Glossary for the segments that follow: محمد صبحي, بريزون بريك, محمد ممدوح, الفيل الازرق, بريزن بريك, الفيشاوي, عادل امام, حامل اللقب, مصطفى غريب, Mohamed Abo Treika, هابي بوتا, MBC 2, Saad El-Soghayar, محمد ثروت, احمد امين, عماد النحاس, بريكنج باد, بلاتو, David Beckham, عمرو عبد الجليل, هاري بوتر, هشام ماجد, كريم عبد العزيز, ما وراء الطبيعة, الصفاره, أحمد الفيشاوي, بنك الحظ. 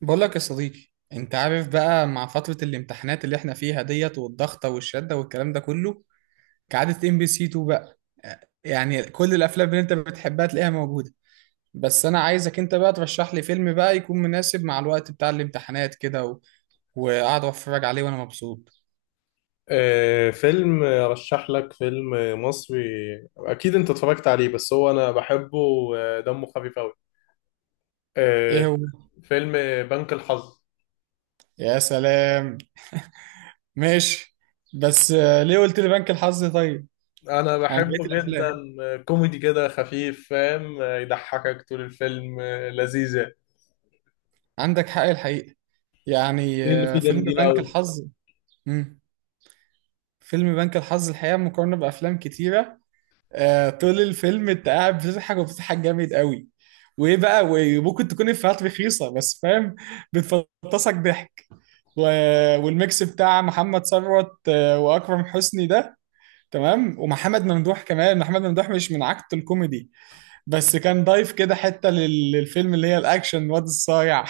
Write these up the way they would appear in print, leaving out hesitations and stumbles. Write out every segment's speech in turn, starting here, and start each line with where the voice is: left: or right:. right: بقول لك يا صديقي، انت عارف بقى، مع فترة الامتحانات اللي احنا فيها ديت والضغطة والشدة والكلام ده كله، كعادة ام بي سي 2 بقى. يعني كل الافلام اللي انت بتحبها تلاقيها موجودة. بس انا عايزك انت بقى ترشح لي فيلم بقى يكون مناسب مع الوقت بتاع الامتحانات كده وقاعد اتفرج عليه وانا مبسوط.
left: فيلم رشح لك فيلم مصري. اكيد انت اتفرجت عليه بس هو انا بحبه ودمه خفيف قوي. آه،
right: ايه هو؟
left: فيلم بنك الحظ.
right: يا سلام، ماشي. بس ليه قلت لي بنك الحظ طيب؟
left: انا
right: عن بقية
left: بحبه
right: الافلام.
left: جدا، كوميدي كده خفيف، فاهم، يضحكك طول الفيلم، لذيذ يعني.
right: عندك حق الحقيقة. يعني
left: دي اللي فيه
right: فيلم
left: جامدين
right: بنك
left: قوي.
right: الحظ. مم. فيلم بنك الحظ الحقيقة مقارنة بأفلام كتيرة. طول الفيلم أنت قاعد بتضحك وبتضحك جامد قوي، وإيه بقى، وممكن تكون إفيهات رخيصة بس فاهم، بتفطسك ضحك. و... والميكس بتاع محمد ثروت، وأكرم حسني ده، تمام، ومحمد ممدوح كمان. محمد ممدوح مش من عكت الكوميدي، بس كان ضايف كده حتة للفيلم، اللي هي الأكشن واد الصايع.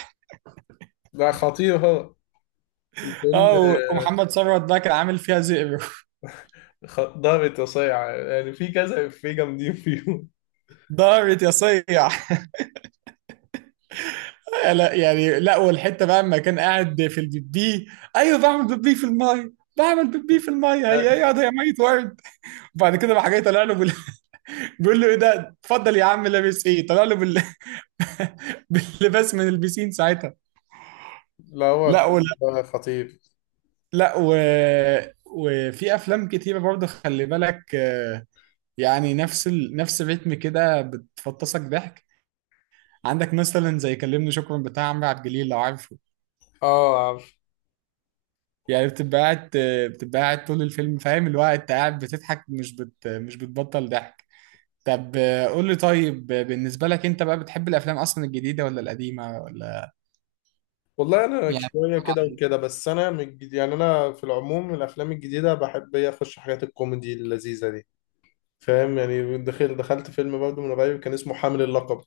left: لا، خطير هو الفيلم.
right: اه، ومحمد ثروت ده كان عامل فيها زئبق.
left: ضابط وصايع يعني، في كذا، في جامدين فيهم.
right: دارت يا صيع. لا، يعني لا، والحته بقى لما كان قاعد في البيبي، ايوه، بعمل بيبي في الميه، بعمل بيبي في الميه،
left: لا،
right: هي ايه ده يا ميت ورد؟ وبعد كده راح جاي طالع له بيقول له ايه ده، اتفضل يا عم، لابس ايه؟ طلع له باللباس من البسين ساعتها.
left: لا، هو
right: لا، ولا.
left: الفيلم ده خطير.
right: لا وفي افلام كتيره برضه خلي بالك، يعني نفس نفس الريتم كده بتفطسك ضحك. عندك مثلا زي كلمني شكرا بتاع عمرو عبد الجليل، لو عارفه.
left: اه،
right: يعني بتبقى قاعد طول الفيلم، فاهم، اللي هو انت قاعد بتضحك، مش بتبطل ضحك. طب قول لي طيب، بالنسبة لك انت بقى، بتحب الافلام اصلا الجديدة ولا القديمة، ولا؟
left: والله انا
right: يعني
left: شويه
right: بتتفرج
left: كده
right: على
left: وكده. بس انا يعني انا في العموم الافلام الجديده بحب إيه، اخش حاجات الكوميدي اللذيذه دي. فاهم يعني، دخلت فيلم برضه من قريب كان اسمه حامل اللقب،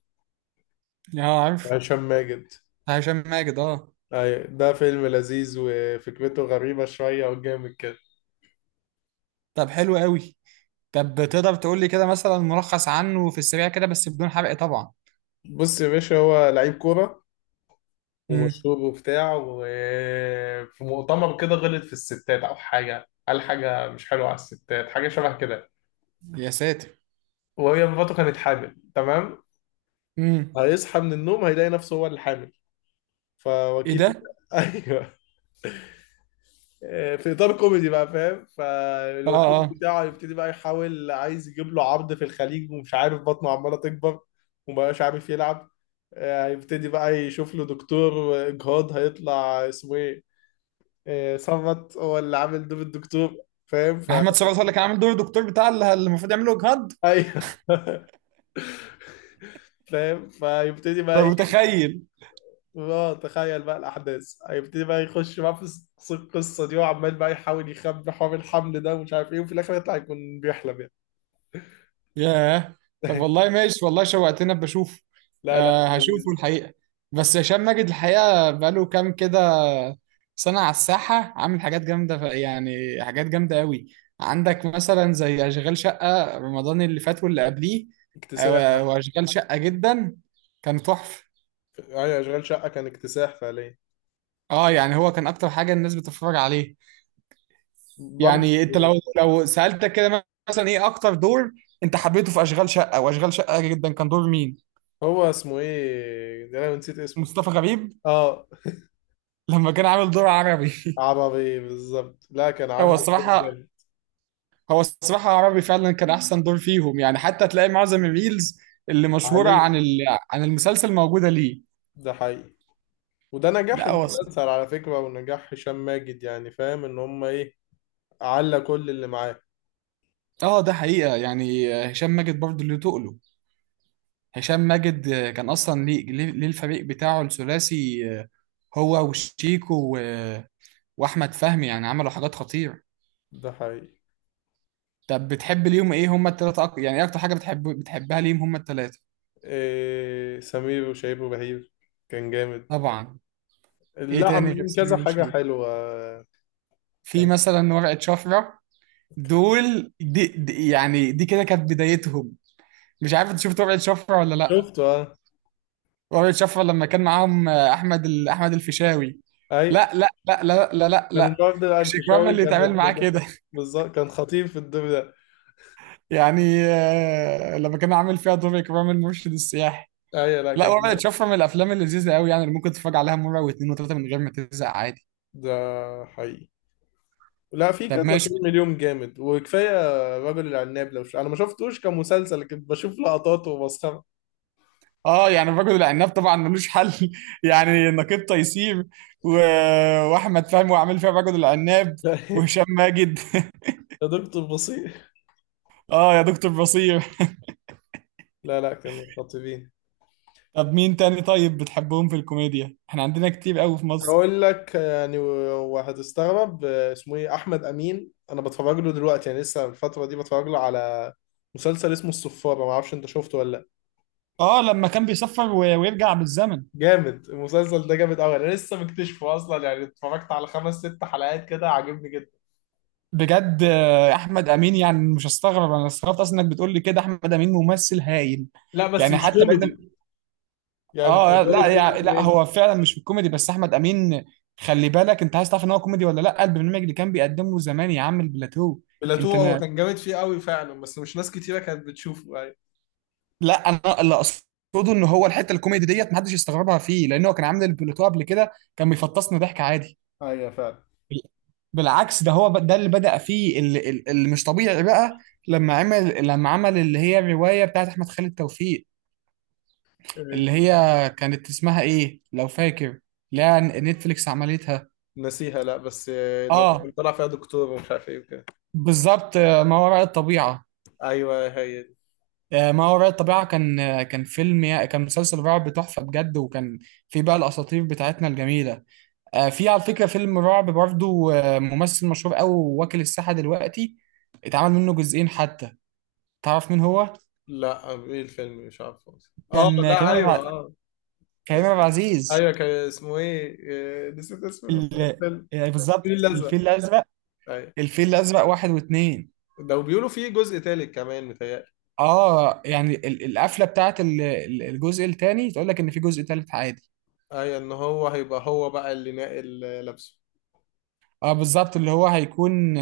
right: ايه؟ اه، عارف.
left: بتاع هشام ماجد.
right: هشام ماجد، اه.
left: أيوة، ده فيلم لذيذ وفكرته غريبه شويه وجامد كده.
right: طب حلو قوي. طب تقدر تقول لي كده مثلا ملخص عنه في السريع كده، بس بدون حرق طبعا.
left: بص يا باشا، هو لعيب كوره
right: امم.
left: ومشهور وبتاع، وفي مؤتمر كده غلط في الستات، او حاجه، قال حاجه مش حلوه على الستات، حاجه شبه كده.
right: يا ساتر.
left: وهي مراته كانت حامل، تمام؟
right: امم.
left: هيصحى من النوم هيلاقي نفسه هو اللي حامل.
right: ايه
left: فوكيل
right: ده؟
left: ايوه. في اطار كوميدي بقى فاهم.
right: اه.
left: فالوكيل
right: اه.
left: بتاعه يبتدي بقى يحاول عايز يجيب له عرض في الخليج ومش عارف، بطنه عماله تكبر ومبقاش عارف يلعب. هيبتدي بقى يشوف له دكتور اجهاض، هيطلع اسمه ايه، صمت، هو اللي عامل دور الدكتور، فاهم.
right: محمد صبحي هو اللي كان عامل دور الدكتور، بتاع اللي المفروض يعمله جهاد.
left: ايوه. فاهم، فيبتدي بقى
right: ده
left: ايه.
right: متخيل.
left: اه، تخيل بقى الاحداث، هيبتدي بقى يخش بقى في القصه دي، وعمال بقى يحاول يخبي حوار الحمل ده ومش عارف ايه، وفي الاخر يطلع يكون بيحلم يعني.
right: ياه. طب والله ماشي، والله شوقتنا بشوفه.
left: لا، لا،
right: هشوفه
left: لذيذ.
right: الحقيقة. بس هشام ماجد الحقيقة بقاله كام كده سنة على الساحة، عامل حاجات جامدة، يعني حاجات جامدة قوي. عندك مثلا زي أشغال شقة رمضان اللي فات واللي قبليه.
left: اكتساح.
right: وأشغال شقة جدا كان تحفة.
left: ايوه، اشغال شقه كان اكتساح فعليا
right: اه، يعني هو كان أكتر حاجة الناس بتتفرج عليه.
left: برضه.
right: يعني أنت لو سألتك كده مثلا، إيه أكتر دور أنت حبيته في أشغال شقة وأشغال شقة جدا؟ كان دور مين؟
left: هو اسمه ايه ده، انا نسيت اسمه.
right: مصطفى غريب.
left: اه،
right: لما كان عامل دور عربي.
left: عربي بالظبط. لا، كان
right: هو
left: عامل الدور
right: الصراحة
left: جامد.
right: هو الصراحة عربي فعلا كان أحسن دور فيهم، يعني حتى تلاقي معظم الريلز اللي مشهورة عن
left: عليه.
right: عن المسلسل موجودة ليه.
left: ده حقيقي. وده نجاح
right: لا.
left: المسلسل على فكره، ونجاح هشام ماجد، يعني فاهم ان هم ايه، على كل اللي معاه.
right: اه، ده حقيقة، يعني هشام ماجد برضه اللي تقله، هشام ماجد كان أصلا ليه. الفريق بتاعه الثلاثي، هو وشيكو وأحمد فهمي، يعني عملوا حاجات خطيرة.
left: ده حقيقي.
right: طب بتحب ليهم إيه هما التلاتة؟ يعني إيه أكتر حاجة بتحبها ليهم هما التلاتة؟
left: إيه، سمير وشهير وبهير كان جامد.
right: طبعا. إيه
left: لا،
right: تاني غير
left: عاملين كذا
right: سمير
left: حاجه
right: وشيكو؟
left: حلوه.
right: في
left: كان
right: مثلا ورقة شفرة،
left: كان
right: دول دي يعني دي كده كانت بدايتهم. مش عارف انت شفت ورقة شفرة ولا لا.
left: شفته، اه.
right: ورقة شفرة لما كان معاهم احمد الفيشاوي.
left: اي،
right: لا، لا، لا، لا، لا، لا،
left: كان
right: لا.
left: النهارده بقى
right: مش اكرام
left: الفيشاوي
right: اللي
left: كان
right: يتعمل
left: الدور
right: معاه
left: ده
right: كده؟
left: بالظبط، كان خطير في الدور ده.
right: يعني لما كان عامل فيها دور اكرام المرشد السياحي.
left: ايوه، لا،
right: لا،
left: كان
right: ورقة
left: جامد.
right: شفرة من الافلام اللذيذة قوي، يعني اللي ممكن تتفرج عليها مرة واثنين وثلاثة من غير ما تزهق عادي.
left: ده حقيقي. لا، في
right: طب
left: كذا
right: ماشي.
left: فيلم اليوم جامد، وكفايه رجل العناب. انا ما شفتوش كمسلسل لكن بشوف لقطات وبسخرة.
right: اه، يعني الرجل العناب طبعا ملوش حل. يعني نقيب تيسير و... واحمد فهمي، وعامل فيها الرجل العناب،
left: لا
right: وهشام ماجد.
left: يا دكتور بصير.
right: اه، يا دكتور بصير.
left: لا، لا، كانوا خطيرين.
right: طب مين تاني طيب بتحبهم في الكوميديا؟ احنا عندنا كتير قوي في مصر.
left: هقول لك يعني، وهتستغرب، اسمه ايه، احمد امين. انا بتفرج له دلوقتي، يعني لسه الفتره دي بتفرج له على مسلسل اسمه الصفاره. ما اعرفش انت شفته ولا؟
right: اه، لما كان بيسافر ويرجع بالزمن.
left: جامد، المسلسل ده جامد قوي. انا لسه مكتشفه اصلا، يعني اتفرجت على خمس ست حلقات كده، عاجبني جدا.
right: بجد، احمد امين. يعني مش هستغرب، انا استغربت اصلا انك بتقول لي كده، احمد امين ممثل هايل.
left: لا بس
right: يعني
left: مش
right: حتى بعيدا.
left: كوميدي، يعني
right: اه،
left: اللي هو
right: لا، يعني
left: كوميدي
right: لا،
left: إيه؟
right: هو فعلا مش كوميدي، بس احمد امين، خلي بالك انت، عايز تعرف ان هو كوميدي ولا لا؟ البرنامج اللي كان بيقدمه زمان يا عم، البلاتو. انت
left: بلاتو، هو
right: نا...
left: كان جامد فيه قوي فعلا، بس مش ناس كتيره كانت بتشوفه يعني.
right: لا، انا اللي اقصده ان هو الحته الكوميدي ديت محدش يستغربها فيه، لان هو كان عامل البلاتو قبل كده كان بيفطسنا ضحك عادي.
left: ايوه، فعلا.
right: بالعكس ده هو، ده اللي بدأ فيه، اللي مش طبيعي بقى. لما عمل اللي هي الروايه بتاعت احمد خالد توفيق،
left: إيه.
right: اللي هي كانت اسمها ايه لو فاكر؟ لا، نتفليكس عملتها.
left: نسيها. لا بس لو
right: اه
left: كان طلع فيها دكتور ومش عارف ايه وكده.
right: بالظبط، ما وراء الطبيعة.
left: ايوه، هي دي.
right: ما وراء الطبيعة كان، كان مسلسل رعب تحفة بجد، وكان في بقى الأساطير بتاعتنا الجميلة. في على فكرة فيلم رعب برضو، ممثل مشهور أوي واكل الساحة دلوقتي، اتعمل منه جزئين حتى. تعرف مين هو؟
left: لا، ايه الفيلم، مش عارفه أصلاً. اه،
right: كان
left: لا، ايوه،
right: الع-
left: اه.
right: كريم عبد العزيز.
left: ايوه، كان اسمه ايه، نسيت اسم
right: ال-
left: الفيلم،
right: يعني
left: الفيل
right: بالظبط الفيل
left: الازرق.
right: الأزرق.
left: ايوه،
right: الفيل الأزرق واحد واتنين.
left: ده بيقولوا فيه جزء تالت كمان متهيألي.
right: اه، يعني القفلة بتاعت الجزء التاني تقول لك إن في جزء تالت عادي.
left: ايوه، ان هو هيبقى، هو بقى اللي ناقل لابسه.
right: اه، بالظبط، اللي هو هيكون،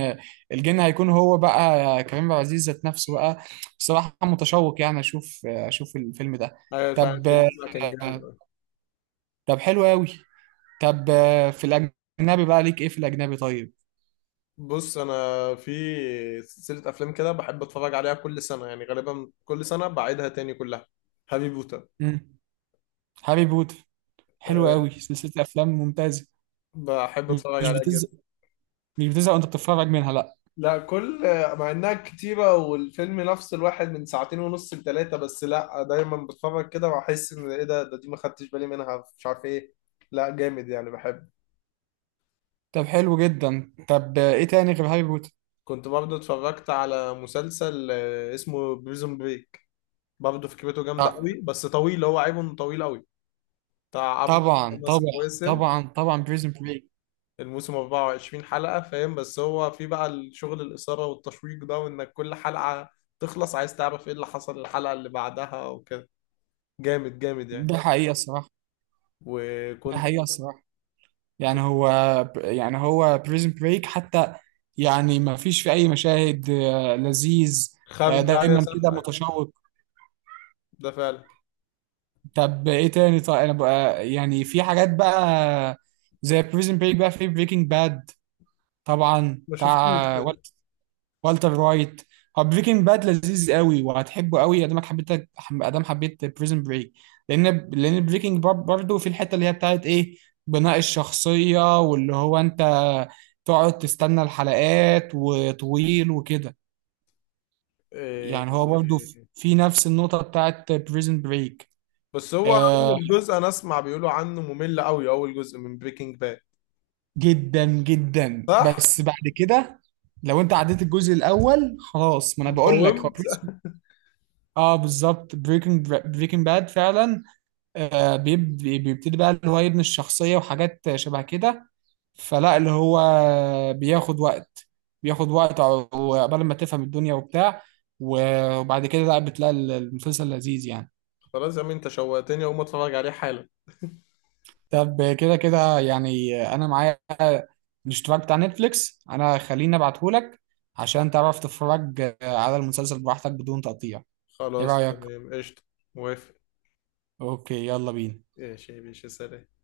right: الجن هيكون هو بقى كريم عبد العزيز ذات نفسه بقى. بصراحة متشوق، يعني اشوف الفيلم ده.
left: ايوه، فعلا
right: طب.
left: الفيلم ده كان جامد أوي.
right: طب حلو قوي. طب. في الاجنبي بقى ليك ايه في الاجنبي طيب؟
left: بص انا في سلسله افلام كده بحب اتفرج عليها كل سنه، يعني غالبا كل سنه بعيدها تاني كلها. هابي بوتا.
right: امم. هاري بوتر. حلو
left: أه،
right: قوي، سلسلة افلام ممتازة.
left: بحب اتفرج
right: مش
left: عليها
right: بتزهق
left: جدا.
right: مش بتزهق وانت بتتفرج منها لا.
left: لا، مع انها كتيره والفيلم نفس الواحد من ساعتين ونص لثلاثه، بس لا، دايما بتفرج كده واحس ان ايه ده دي ما خدتش بالي منها، مش عارف ايه. لا، جامد يعني، بحب.
right: طب حلو جدا. طب ايه تاني غير هاري بوتر؟
left: كنت برضه اتفرجت على مسلسل، اسمه بريزون بريك. برضه فكرته جامده
right: آه،
left: قوي، بس طويل، هو عيبه انه طويل قوي. بتاع عبد،
right: طبعا،
left: كان اسمه
right: طبعا.
left: وسم
right: طبعا، طبعا، بريزن بريك.
left: الموسم 24 حلقه. فاهم، بس هو في بقى الشغل الاثاره والتشويق ده، وانك كل حلقه تخلص عايز تعرف ايه اللي حصل الحلقه اللي بعدها وكده. جامد جامد يعني.
right: ده حقيقة الصراحة ده
left: وكنت
right: حقيقة الصراحة. يعني
left: كنت
right: هو يعني هو بريزن بريك حتى. يعني ما فيش في اي مشاهد لذيذ.
left: خارج يا
right: دايما كده
left: سنة.
right: متشوق.
left: ده فعلا.
right: طب ايه تاني طيب انا بقى، يعني في حاجات بقى زي بريزن بريك، بقى في بريكنج باد. طبعا،
left: ما شفتوش
right: بتاع
left: ده.
right: والتر وايت. هو بريكنج باد لذيذ قوي وهتحبه قوي، ادامك حبيت، ادام حبيت بريزن بريك. لان بريكنج باد برضه في الحته اللي هي بتاعت ايه، بناء الشخصيه، واللي هو انت تقعد تستنى الحلقات وطويل وكده.
left: إيه،
right: يعني هو برضه في نفس النقطه بتاعت بريزن بريك.
left: بس هو
right: آه
left: اول جزء انا اسمع بيقولوا عنه ممل قوي، اول جزء من بريكنج باد،
right: جدا جدا،
left: صح؟
right: بس بعد كده لو انت عديت الجزء الاول خلاص. ما انا بقول لك هو
left: وقومت.
right: بريزن. اه، بالظبط، بريكنج باد فعلا. بيبتدي بقى اللي هو يبني الشخصية وحاجات شبه كده. فلا، اللي هو بياخد وقت، وقبل ما تفهم الدنيا وبتاع. وبعد كده لا، بتلاقي المسلسل لذيذ يعني.
left: خلاص يا عم، انت شوقتني اقوم اتفرج عليه حالا.
right: طب كده كده، يعني انا معايا الاشتراك بتاع نتفليكس، انا خليني ابعتهولك عشان تعرف تتفرج على المسلسل براحتك بدون تقطيع. ايه
left: خلاص،
right: رأيك؟
left: تمام، قشطة. موافق.
right: اوكي، يلا بينا.
left: ايش يا باشا، سلام.